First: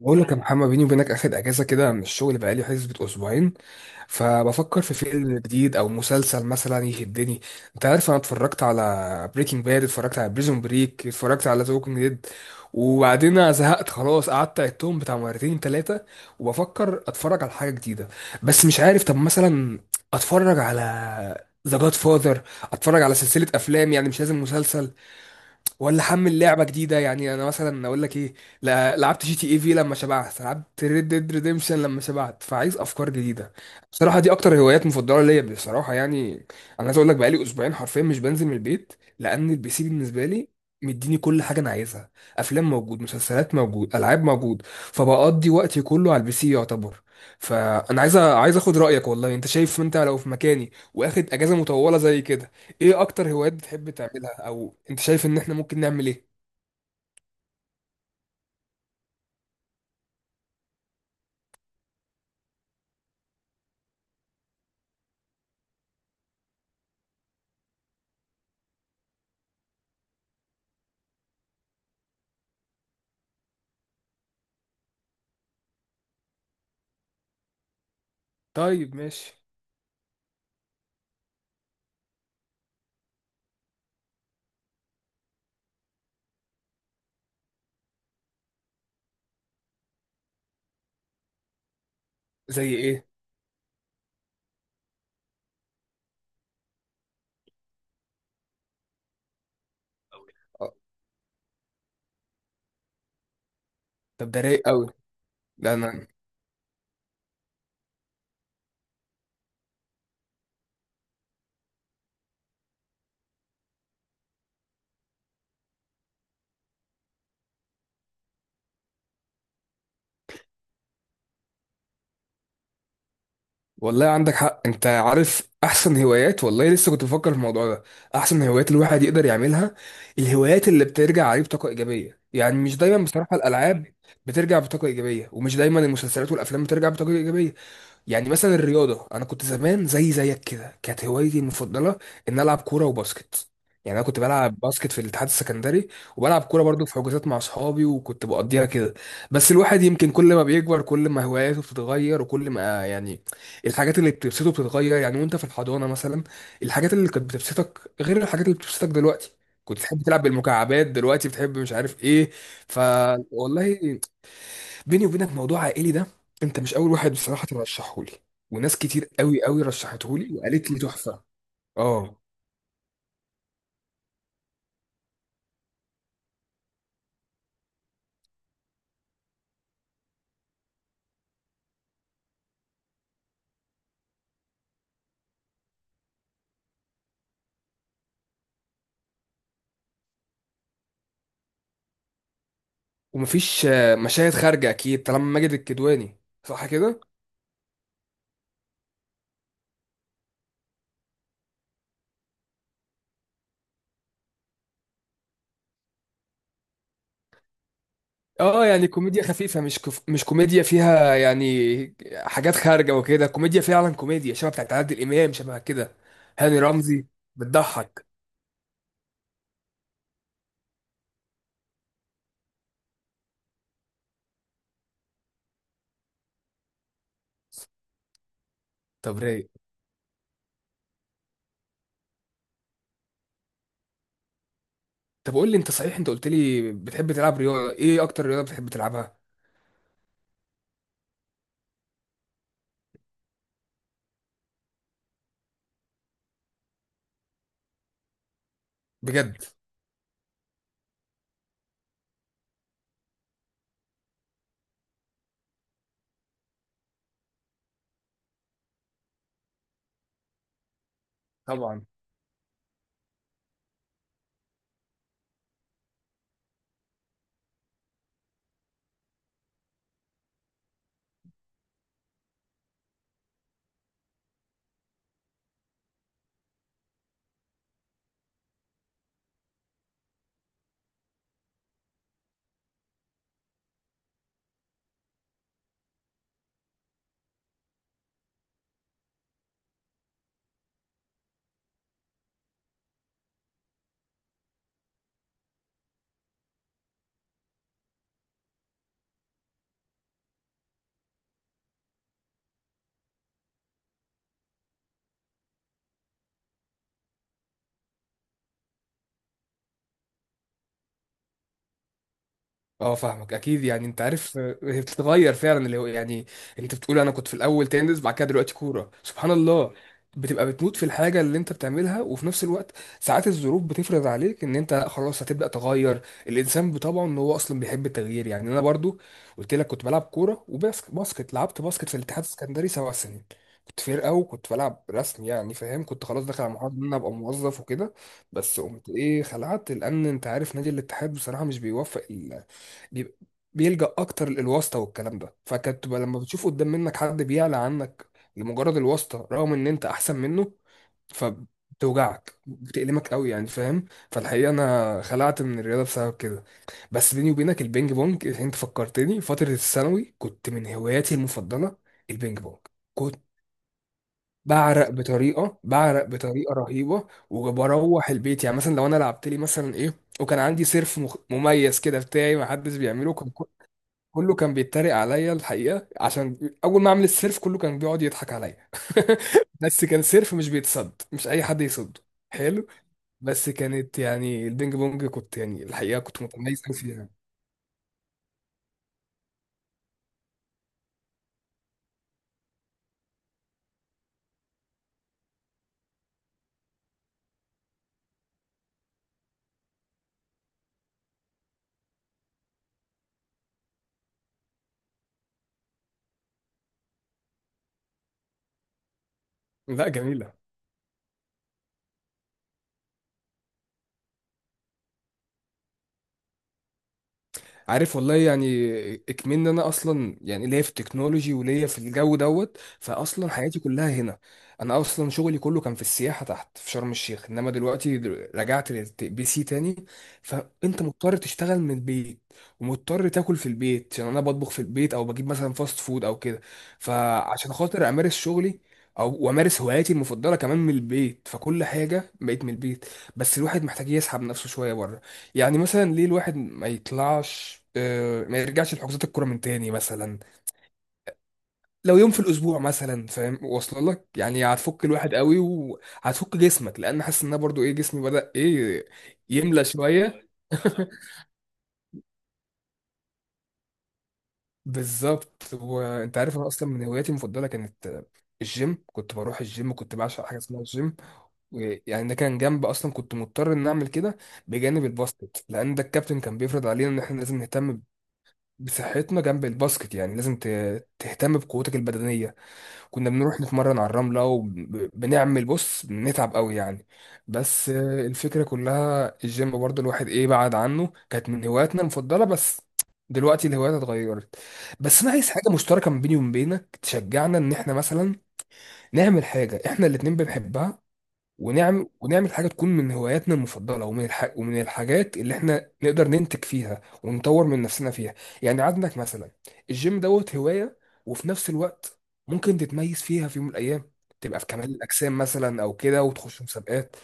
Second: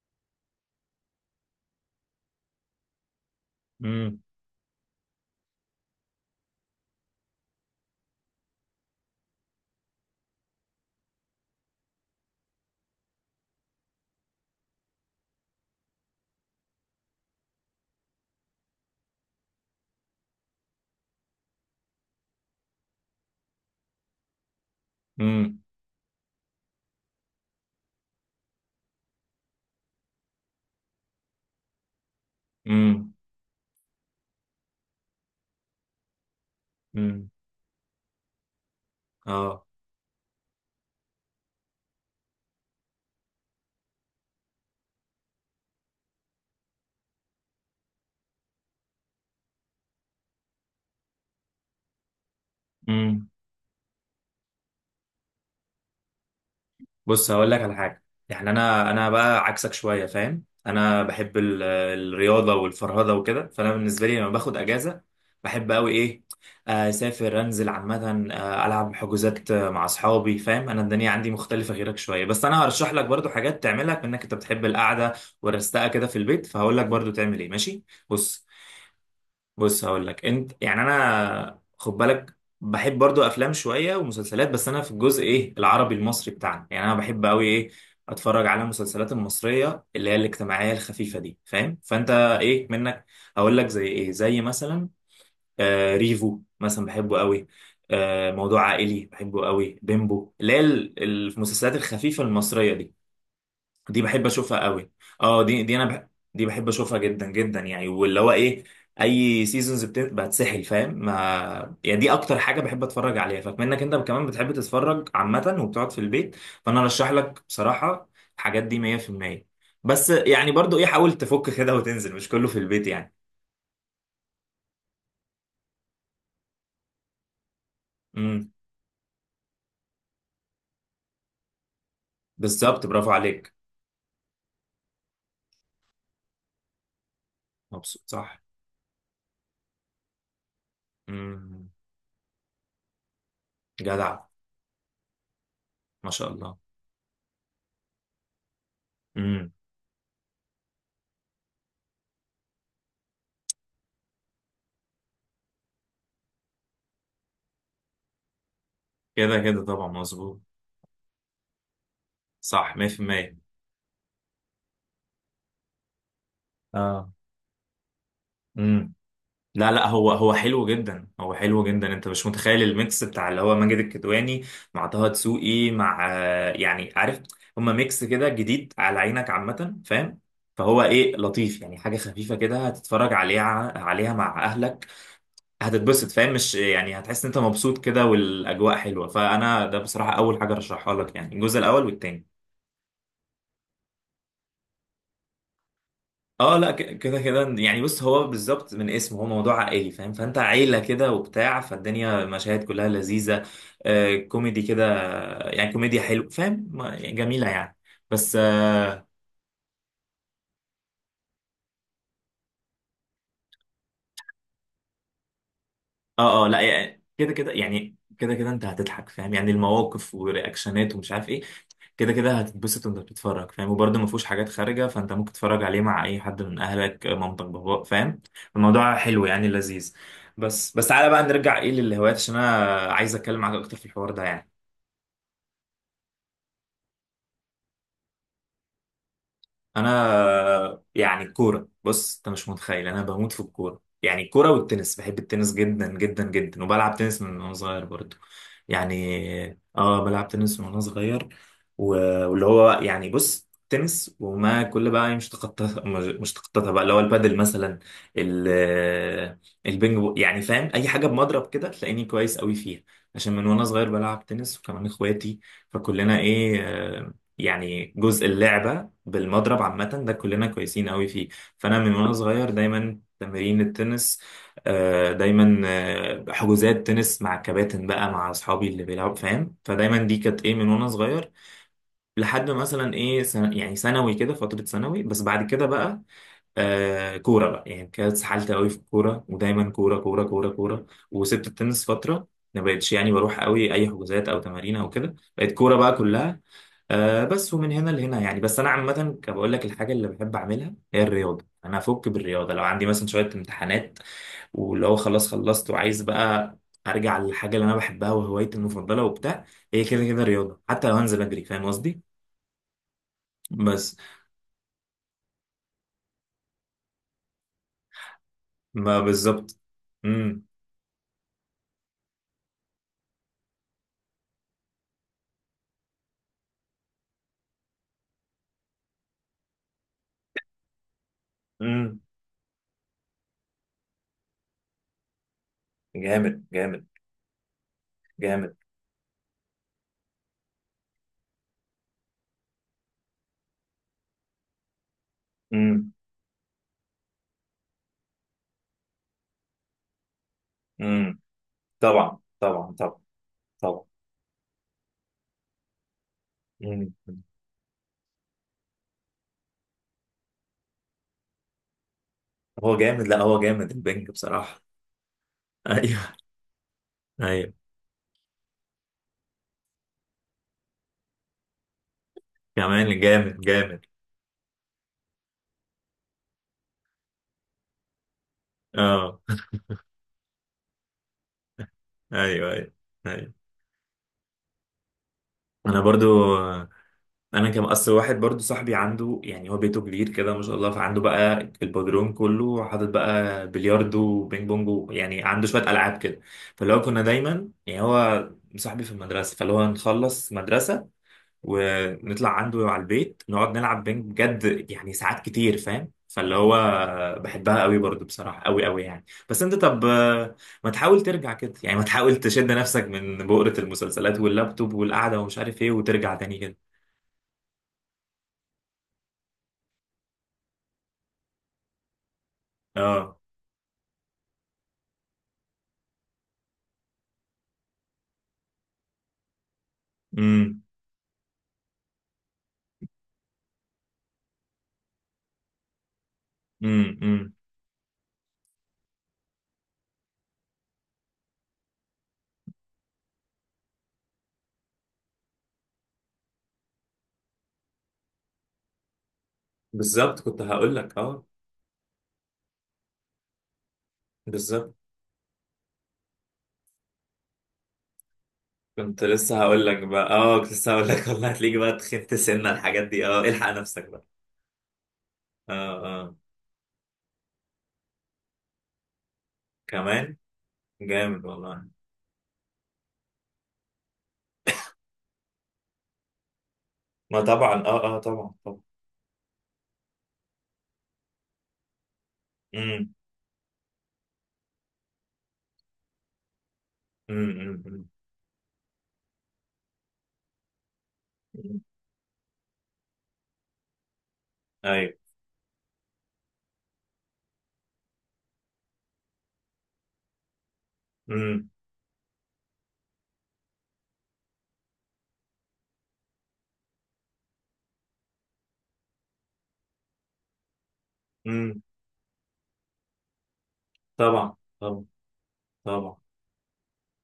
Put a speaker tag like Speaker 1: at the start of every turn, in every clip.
Speaker 1: بقول لك يا محمد، بيني وبينك اخد اجازه كده من الشغل بقالي حسبة اسبوعين.
Speaker 2: امم.
Speaker 1: فبفكر في فيلم جديد او مسلسل مثلا يشدني. انت عارف انا اتفرجت على بريكنج باد، اتفرجت على بريزون بريك، اتفرجت على ذا ووكينج ديد، وبعدين أنا زهقت خلاص، قعدت عدتهم بتاع مرتين ثلاثه. وبفكر اتفرج على حاجه جديده بس مش عارف. طب مثلا اتفرج على ذا جاد فاذر، اتفرج على سلسله افلام، يعني مش لازم مسلسل.
Speaker 2: امم.
Speaker 1: ولا حمل لعبه جديده، يعني انا مثلا اقول لك ايه، لعبت جي تي اي في لما شبعت، لعبت ريد ديد ريديمشن لما شبعت، فعايز افكار
Speaker 2: امم.
Speaker 1: جديده. بصراحه دي اكتر هوايات مفضله ليا بصراحه يعني. انا عايز اقول لك
Speaker 2: امم.
Speaker 1: بقالي اسبوعين حرفيا مش بنزل من البيت، لان
Speaker 2: اه.
Speaker 1: البي سي بالنسبه لي مديني كل حاجه انا عايزها. افلام موجود، مسلسلات موجود، العاب موجود، فبقضي وقتي كله على البي سي يعتبر. فانا عايز عايز اخد رايك، والله انت شايف انت لو في مكاني واخد اجازه مطوله زي كده ايه
Speaker 2: امم.
Speaker 1: اكتر هوايات بتحب تعملها، او انت شايف ان احنا ممكن نعمل ايه؟
Speaker 2: بص هقول لك على حاجه، يعني انا بقى عكسك شويه فاهم. انا بحب الرياضه والفرهده وكده، فانا بالنسبه لي لما باخد اجازه بحب قوي ايه، اسافر انزل عامه، العب حجوزات مع اصحابي فاهم. انا الدنيا عندي مختلفه غيرك شويه، بس انا هرشح لك برضو حاجات تعملها بانك انت بتحب القعده والرستقه كده في البيت، فهقول لك برضو تعمل ايه ماشي. بص.
Speaker 1: طيب ماشي.
Speaker 2: بص هقول لك انت، يعني انا خد بالك بحب برضو افلام شويه ومسلسلات، بس انا في الجزء ايه العربي المصري بتاعنا يعني انا بحب قوي ايه اتفرج على المسلسلات المصريه اللي هي الاجتماعيه الخفيفه دي فاهم، فانت ايه
Speaker 1: زي
Speaker 2: منك؟
Speaker 1: ايه؟
Speaker 2: هقول لك زي ايه، زي مثلا آه ريفو مثلا بحبه قوي، آه موضوع عائلي بحبه قوي بيمبو، اللي هي
Speaker 1: آه،
Speaker 2: المسلسلات الخفيفه المصريه دي، دي بحب
Speaker 1: طب ده
Speaker 2: اشوفها
Speaker 1: رايق قوي.
Speaker 2: قوي. اه،
Speaker 1: لا انا
Speaker 2: دي بحب اشوفها جدا جدا يعني، واللي هو ايه اي سيزونز بتسحل فاهم ما يعني، دي اكتر حاجه بحب اتفرج عليها، فبما انك انت كمان بتحب تتفرج عامه وبتقعد في البيت فانا ارشح لك بصراحه الحاجات دي 100%. بس يعني برضو ايه حاول تفك كده وتنزل مش كله في البيت يعني.
Speaker 1: والله عندك حق. انت عارف احسن هوايات؟ والله لسه كنت بفكر في الموضوع ده. احسن
Speaker 2: امم.
Speaker 1: هوايات الواحد يقدر يعملها الهوايات اللي بترجع عليه بطاقة ايجابية، يعني مش
Speaker 2: بالظبط،
Speaker 1: دايما
Speaker 2: برافو
Speaker 1: بصراحة
Speaker 2: عليك.
Speaker 1: الالعاب بترجع بطاقة ايجابية، ومش دايما المسلسلات والافلام بترجع بطاقة ايجابية.
Speaker 2: مبسوط
Speaker 1: يعني
Speaker 2: صح.
Speaker 1: مثلا الرياضة، أنا كنت زمان زي زيك كده، كانت هوايتي
Speaker 2: امم.
Speaker 1: المفضلة إن ألعب كورة وباسكت. يعني أنا
Speaker 2: جدع.
Speaker 1: كنت بلعب باسكت في الاتحاد السكندري،
Speaker 2: ما شاء
Speaker 1: وبلعب
Speaker 2: الله.
Speaker 1: كورة برضو في حجوزات مع أصحابي، وكنت بقضيها كده. بس
Speaker 2: امم.
Speaker 1: الواحد يمكن كل ما بيكبر كل ما هواياته بتتغير، وكل ما يعني الحاجات اللي بتبسطه بتتغير. يعني وأنت في الحضانة مثلا الحاجات اللي كانت بتبسطك غير الحاجات اللي بتبسطك دلوقتي.
Speaker 2: كده كده
Speaker 1: كنت
Speaker 2: طبعا
Speaker 1: تحب تلعب
Speaker 2: مظبوط.
Speaker 1: بالمكعبات، دلوقتي بتحب مش عارف إيه.
Speaker 2: صح 100%.
Speaker 1: فوالله بيني وبينك موضوع عائلي ده انت مش اول
Speaker 2: اه.
Speaker 1: واحد بصراحه ترشحه لي، وناس
Speaker 2: امم.
Speaker 1: كتير قوي قوي
Speaker 2: لا لا، هو
Speaker 1: رشحته
Speaker 2: هو
Speaker 1: لي
Speaker 2: حلو
Speaker 1: وقالت لي
Speaker 2: جدا،
Speaker 1: تحفه.
Speaker 2: هو حلو جدا، انت
Speaker 1: اه.
Speaker 2: مش متخيل الميكس بتاع اللي هو ماجد الكدواني مع طه دسوقي مع يعني عارف، هما ميكس كده جديد على عينك عامة فاهم. فهو ايه لطيف يعني حاجة خفيفة كده هتتفرج عليها مع اهلك هتتبسط فاهم، مش يعني هتحس ان انت مبسوط كده والاجواء حلوة، فانا ده بصراحة اول حاجة رشحها لك يعني، الجزء الاول والتاني.
Speaker 1: ومفيش مشاهد خارجه اكيد طالما ماجد الكدواني؟
Speaker 2: اه
Speaker 1: صح
Speaker 2: لا،
Speaker 1: كده.
Speaker 2: كده كده يعني بص، هو بالظبط من اسمه هو موضوع عائلي فاهم، فانت عيلة كده وبتاع، فالدنيا مشاهد كلها لذيذة. آه كوميدي كده، يعني كوميديا حلو فاهم يعني جميلة يعني بس.
Speaker 1: اه يعني كوميديا خفيفه، مش مش كوميديا فيها يعني حاجات خارجه وكده، كوميديا فعلا، كوميديا شبه بتاعت عادل امام شبه كده،
Speaker 2: اه اه
Speaker 1: هاني
Speaker 2: لا يعني
Speaker 1: رمزي،
Speaker 2: كده كده يعني
Speaker 1: بتضحك.
Speaker 2: كده كده انت هتضحك فاهم، يعني المواقف ورياكشنات ومش عارف ايه. كده كده هتتبسط وانت بتتفرج فاهم، وبرده ما فيهوش حاجات خارجه فانت ممكن تتفرج عليه مع اي حد من اهلك، مامتك باباك فاهم. الموضوع
Speaker 1: طب
Speaker 2: حلو يعني
Speaker 1: رايق.
Speaker 2: لذيذ. بس بس تعالى بقى نرجع ايه للهوايات، عشان انا عايز اتكلم معاك اكتر في الحوار ده يعني.
Speaker 1: طب قول لي انت، صحيح انت قلت لي بتحب تلعب رياضه، ايه اكتر رياضه بتحب تلعبها؟
Speaker 2: انا يعني الكوره، بص انت مش متخيل انا بموت في الكوره، يعني الكوره والتنس، بحب التنس جدا جدا جدا، وبلعب تنس من وانا صغير برضو،
Speaker 1: بجد؟
Speaker 2: يعني اه بلعب تنس من وانا صغير. واللي هو يعني بص تنس وما كل بقى مش تخطط مش تخططها بقى اللي هو البادل مثلا، ال- البينج يعني فاهم اي حاجه بمضرب كده
Speaker 1: طبعا.
Speaker 2: تلاقيني كويس قوي فيها. عشان من وانا صغير بلعب تنس وكمان اخواتي، فكلنا ايه يعني جزء اللعبه بالمضرب عامة ده كلنا كويسين قوي فيه. فأنا من وأنا صغير دايما تمارين التنس، دايما حجوزات تنس مع الكباتن بقى مع أصحابي اللي بيلعبوا فاهم، فدايما دي كانت إيه من وأنا صغير لحد مثلا إيه يعني ثانوي كده، فترة ثانوي. بس بعد كده بقى آه كورة بقى، يعني كانت اتسحلت قوي في الكورة، ودايما كورة كورة كورة كورة، وسبت التنس فترة. ما بقتش يعني بروح قوي أي حجوزات أو تمارين أو كده، بقت كورة بقى كلها. آه بس، ومن هنا لهنا يعني بس، انا عامه بقول لك الحاجه اللي بحب اعملها هي الرياضه، انا افك بالرياضه لو عندي مثلا شويه امتحانات، واللي هو خلاص خلصت وعايز بقى ارجع للحاجه اللي انا بحبها وهوايتي المفضله وبتاع، هي كده كده الرياضه حتى لو هنزل اجري فاهم قصدي.
Speaker 1: اه فاهمك اكيد. يعني
Speaker 2: بس.
Speaker 1: انت عارف هي بتتغير فعلا، اللي هو يعني انت بتقول انا كنت في الاول تنس، بعد كده دلوقتي كوره،
Speaker 2: ما
Speaker 1: سبحان
Speaker 2: بالظبط.
Speaker 1: الله.
Speaker 2: امم.
Speaker 1: بتبقى بتموت في الحاجه اللي انت بتعملها، وفي نفس الوقت ساعات الظروف بتفرض عليك ان انت لا خلاص هتبدا تغير. الانسان طبعا ان هو اصلا بيحب التغيير. يعني انا برضو قلت لك كنت بلعب كوره وباسكت. باسكت لعبت باسكت في
Speaker 2: امم.
Speaker 1: الاتحاد السكندري 7 سنين. كنت فرقه وكنت بلعب رسم، يعني فاهم، كنت خلاص داخل
Speaker 2: جامد
Speaker 1: على مرحله ان
Speaker 2: جامد.
Speaker 1: انا ابقى موظف وكده.
Speaker 2: جامد.
Speaker 1: بس قمت ايه، خلعت. لان انت عارف نادي الاتحاد بصراحه مش بيوفق، بيبقى- بيلجأ اكتر للواسطة والكلام ده، فكانت
Speaker 2: امم.
Speaker 1: تبقى لما بتشوف قدام منك حد بيعلى عنك لمجرد الواسطة رغم ان انت احسن منه،
Speaker 2: امم. طبعا
Speaker 1: فبتوجعك
Speaker 2: طبعا طبعا.
Speaker 1: بتألمك قوي يعني
Speaker 2: طبعا.
Speaker 1: فاهم. فالحقيقة انا خلعت من الرياضة بسبب كده.
Speaker 2: امم.
Speaker 1: بس بيني وبينك البينج بونج انت فكرتني، فترة الثانوي كنت من هواياتي المفضلة البينج بونج.
Speaker 2: هو جامد، لا
Speaker 1: كنت
Speaker 2: هو جامد البنج بصراحه.
Speaker 1: بعرق بطريقة، بعرق
Speaker 2: ايوه.
Speaker 1: بطريقة رهيبة،
Speaker 2: ايوه.
Speaker 1: وبروح البيت. يعني مثلا لو انا لعبت لي مثلا ايه، وكان عندي سيرف مميز كده بتاعي ما حدش
Speaker 2: كمان
Speaker 1: بيعمله،
Speaker 2: جامد جامد.
Speaker 1: كله كان بيتريق عليا الحقيقه، عشان اول ما اعمل السيرف كله كان بيقعد يضحك عليا.
Speaker 2: اه.
Speaker 1: بس كان سيرف مش بيتصد، مش اي حد يصده.
Speaker 2: ايوه
Speaker 1: حلو.
Speaker 2: ايوه. ايوه.
Speaker 1: بس كانت يعني البينج بونج كنت يعني
Speaker 2: انا
Speaker 1: الحقيقه كنت
Speaker 2: برضو.
Speaker 1: متميز قوي فيها.
Speaker 2: انا كان اصل واحد برضو صاحبي عنده، يعني هو بيته كبير كده ما شاء الله، فعنده بقى البدروم كله حاطط بقى بلياردو وبينج بونج، يعني عنده شويه العاب كده. فاللي هو كنا دايما يعني هو صاحبي في المدرسه، فاللي هو نخلص مدرسه ونطلع عنده على البيت نقعد نلعب بينج بجد يعني ساعات كتير فاهم، فاللي هو بحبها قوي برضو بصراحة قوي قوي يعني. بس انت طب
Speaker 1: لا جميله.
Speaker 2: ما تحاول ترجع كده يعني، ما تحاول تشد نفسك من بؤرة المسلسلات واللابتوب والقعدة ومش عارف ايه وترجع تاني كده.
Speaker 1: عارف والله يعني اكمن إن انا اصلا يعني ليا في التكنولوجي وليا في الجو دوت،
Speaker 2: اه.
Speaker 1: فاصلا حياتي كلها هنا. انا اصلا شغلي كله كان في السياحه تحت في شرم الشيخ، انما دلوقتي رجعت للبي سي تاني.
Speaker 2: امم.
Speaker 1: فانت مضطر تشتغل من البيت، ومضطر تاكل في البيت، عشان انا بطبخ في البيت او بجيب مثلا فاست فود او كده.
Speaker 2: امم. امم.
Speaker 1: فعشان خاطر امارس شغلي او وامارس هواياتي المفضله كمان من البيت، فكل حاجه بقيت من البيت. بس الواحد محتاج يسحب نفسه شويه بره. يعني مثلا ليه الواحد ما يطلعش، ما يرجعش لحجوزات الكوره من تاني مثلا،
Speaker 2: بالظبط كنت هقول لك اه.
Speaker 1: لو يوم في الاسبوع مثلا، فاهم واصله لك يعني،
Speaker 2: بالظبط
Speaker 1: هتفك الواحد قوي وهتفك جسمك، لان حاسس ان أنا برضو ايه جسمي بدأ ايه،
Speaker 2: كنت لسه
Speaker 1: يملى
Speaker 2: هقول لك بقى
Speaker 1: شويه.
Speaker 2: اه، كنت لسه هقول لك والله هتلاقيك بقى تخنت سنة الحاجات دي، اه الحق نفسك بقى. اه.
Speaker 1: بالظبط.
Speaker 2: اه.
Speaker 1: وانت عارف انا اصلا من هواياتي المفضله كانت الجيم. كنت بروح الجيم، كنت
Speaker 2: كمان
Speaker 1: بعشق حاجه اسمها الجيم.
Speaker 2: جامد والله.
Speaker 1: يعني ده كان جنب، اصلا كنت مضطر ان اعمل كده بجانب الباسكت، لان ده الكابتن كان بيفرض علينا ان احنا
Speaker 2: ما
Speaker 1: لازم
Speaker 2: طبعا
Speaker 1: نهتم
Speaker 2: اه اه طبعا طبعا.
Speaker 1: بصحتنا جنب الباسكت. يعني لازم تهتم بقوتك البدنية.
Speaker 2: امم.
Speaker 1: كنا بنروح نتمرن على الرملة وبنعمل بص بنتعب قوي يعني.
Speaker 2: امم.
Speaker 1: بس
Speaker 2: امم.
Speaker 1: الفكرة كلها الجيم برضه الواحد ايه بعد عنه، كانت من
Speaker 2: أمم.
Speaker 1: هواياتنا المفضلة بس. دلوقتي الهوايات اتغيرت.
Speaker 2: ايوه.
Speaker 1: بس انا عايز حاجة مشتركة ما بيني وما بينك تشجعنا ان احنا مثلا نعمل حاجة احنا الاتنين بنحبها،
Speaker 2: امم.
Speaker 1: ونعمل ونعمل حاجة تكون من هواياتنا المفضلة ومن ومن الحاجات اللي احنا نقدر ننتج فيها ونطور من نفسنا فيها. يعني عندك مثلا الجيم دوت هواية، وفي نفس
Speaker 2: امم.
Speaker 1: الوقت ممكن تتميز فيها في يوم من الأيام،
Speaker 2: طبعا
Speaker 1: تبقى في كمال
Speaker 2: طبعا
Speaker 1: الأجسام مثلا أو
Speaker 2: طبعا.
Speaker 1: كده وتخش مسابقات.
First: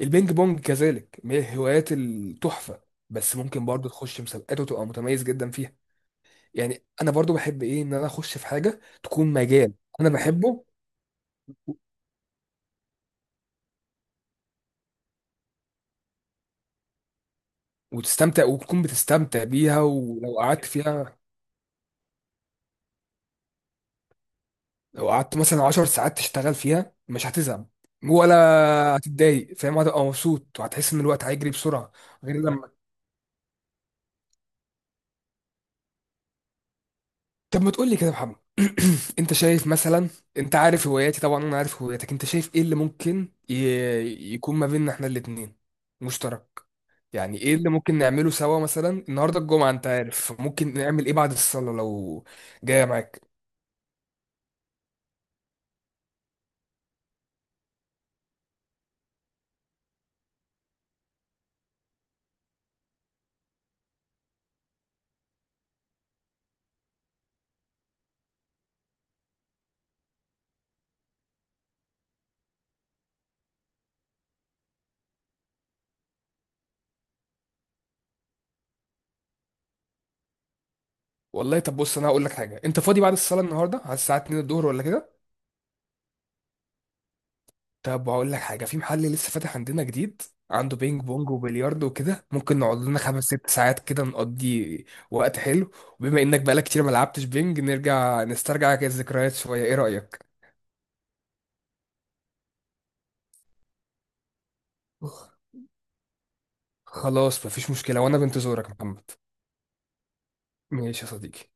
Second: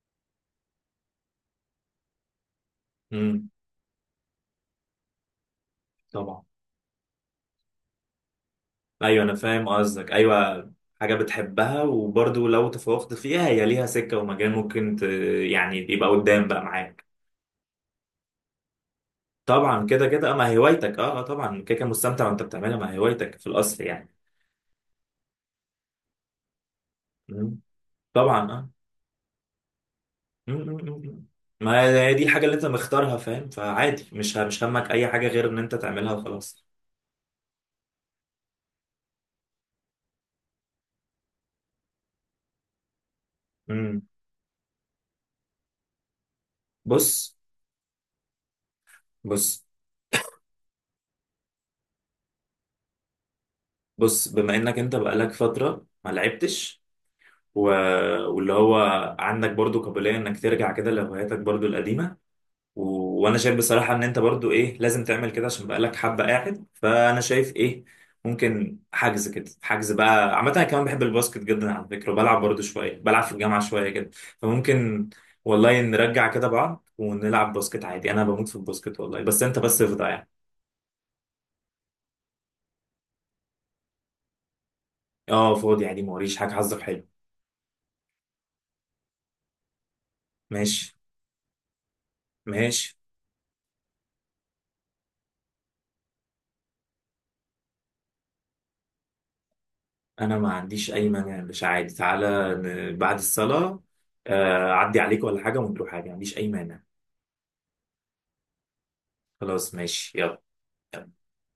Speaker 1: البينج بونج كذلك من الهوايات التحفة، بس
Speaker 2: امم.
Speaker 1: ممكن برضه تخش مسابقات وتبقى متميز جدا فيها.
Speaker 2: طبعا.
Speaker 1: يعني أنا برضه بحب إيه إن أنا أخش في حاجة
Speaker 2: ايوه
Speaker 1: تكون
Speaker 2: انا فاهم
Speaker 1: مجال أنا
Speaker 2: قصدك
Speaker 1: بحبه،
Speaker 2: ايوه. حاجه بتحبها، وبرضو لو تفوقت فيها هي ليها سكه ومجال ممكن يعني يبقى قدام بقى معاك.
Speaker 1: وتستمتع وتكون بتستمتع بيها
Speaker 2: طبعا كده كده
Speaker 1: ولو
Speaker 2: ما هي
Speaker 1: قعدت
Speaker 2: هوايتك اه
Speaker 1: فيها.
Speaker 2: طبعا كده كده مستمتع وانت بتعملها، ما هي هوايتك في الاصل يعني.
Speaker 1: لو قعدت مثلا 10 ساعات تشتغل فيها مش
Speaker 2: امم.
Speaker 1: هتزهق ولا
Speaker 2: طبعا اه.
Speaker 1: هتتضايق، فاهم، هتبقى مبسوط
Speaker 2: أمم، أمم، أمم.
Speaker 1: وهتحس ان الوقت
Speaker 2: امم.
Speaker 1: هيجري
Speaker 2: ما
Speaker 1: بسرعه.
Speaker 2: هي دي
Speaker 1: غير
Speaker 2: الحاجه اللي انت
Speaker 1: لما
Speaker 2: مختارها فاهم، فعادي مش همك اي حاجه غير ان انت تعملها وخلاص.
Speaker 1: طب ما تقول لي كده يا محمد. انت شايف مثلا، انت عارف هواياتي طبعا، انا عارف هواياتك، انت شايف ايه اللي ممكن
Speaker 2: امم.
Speaker 1: يكون ما بيننا احنا الاتنين مشترك؟
Speaker 2: بص.
Speaker 1: يعني ايه اللي ممكن نعمله سوا مثلا النهارده
Speaker 2: بص.
Speaker 1: الجمعه، انت عارف ممكن نعمل ايه بعد الصلاه لو جايه معاك؟
Speaker 2: بص، بما انك انت بقالك فترة ما لعبتش و... واللي هو عندك برضو قابلية انك ترجع كده لهواياتك برضو القديمة، و... وانا شايف بصراحة ان انت برضو ايه لازم تعمل كده عشان بقالك حبة قاعد، فانا شايف ايه ممكن حجز كده، حجز بقى عامة، انا كمان بحب الباسكت جدا على فكرة، وبلعب برضو شوية بلعب في الجامعة شوية كده، فممكن والله نرجع كده بعض ونلعب باسكت عادي، انا بموت في الباسكت والله، بس انت بس افضى يعني.
Speaker 1: والله طب بص انا هقول لك حاجه. انت فاضي بعد الصلاه النهارده على الساعه 2 الظهر ولا كده؟
Speaker 2: اه فاضي عادي، موريش حاجة، حظك حلو.
Speaker 1: طب هقول لك حاجة، في محل لسه فاتح عندنا جديد، عنده
Speaker 2: ماشي.
Speaker 1: بينج بونج وبلياردو وكده، ممكن نقعد
Speaker 2: ماشي.
Speaker 1: لنا 5 6 ساعات كده نقضي وقت حلو. وبما انك بقالك كتير ما لعبتش بينج، نرجع نسترجع كده الذكريات شوية، ايه رأيك؟
Speaker 2: انا ما عنديش اي مانع مش عادي تعالى بعد الصلاة، اعدي عليك ولا حاجة ونروح حاجة، ما عنديش اي مانع.
Speaker 1: خلاص مفيش مشكلة، وانا بنتظرك يا محمد.
Speaker 2: خلاص ماشي يلا.
Speaker 1: ماشي يا صديقي.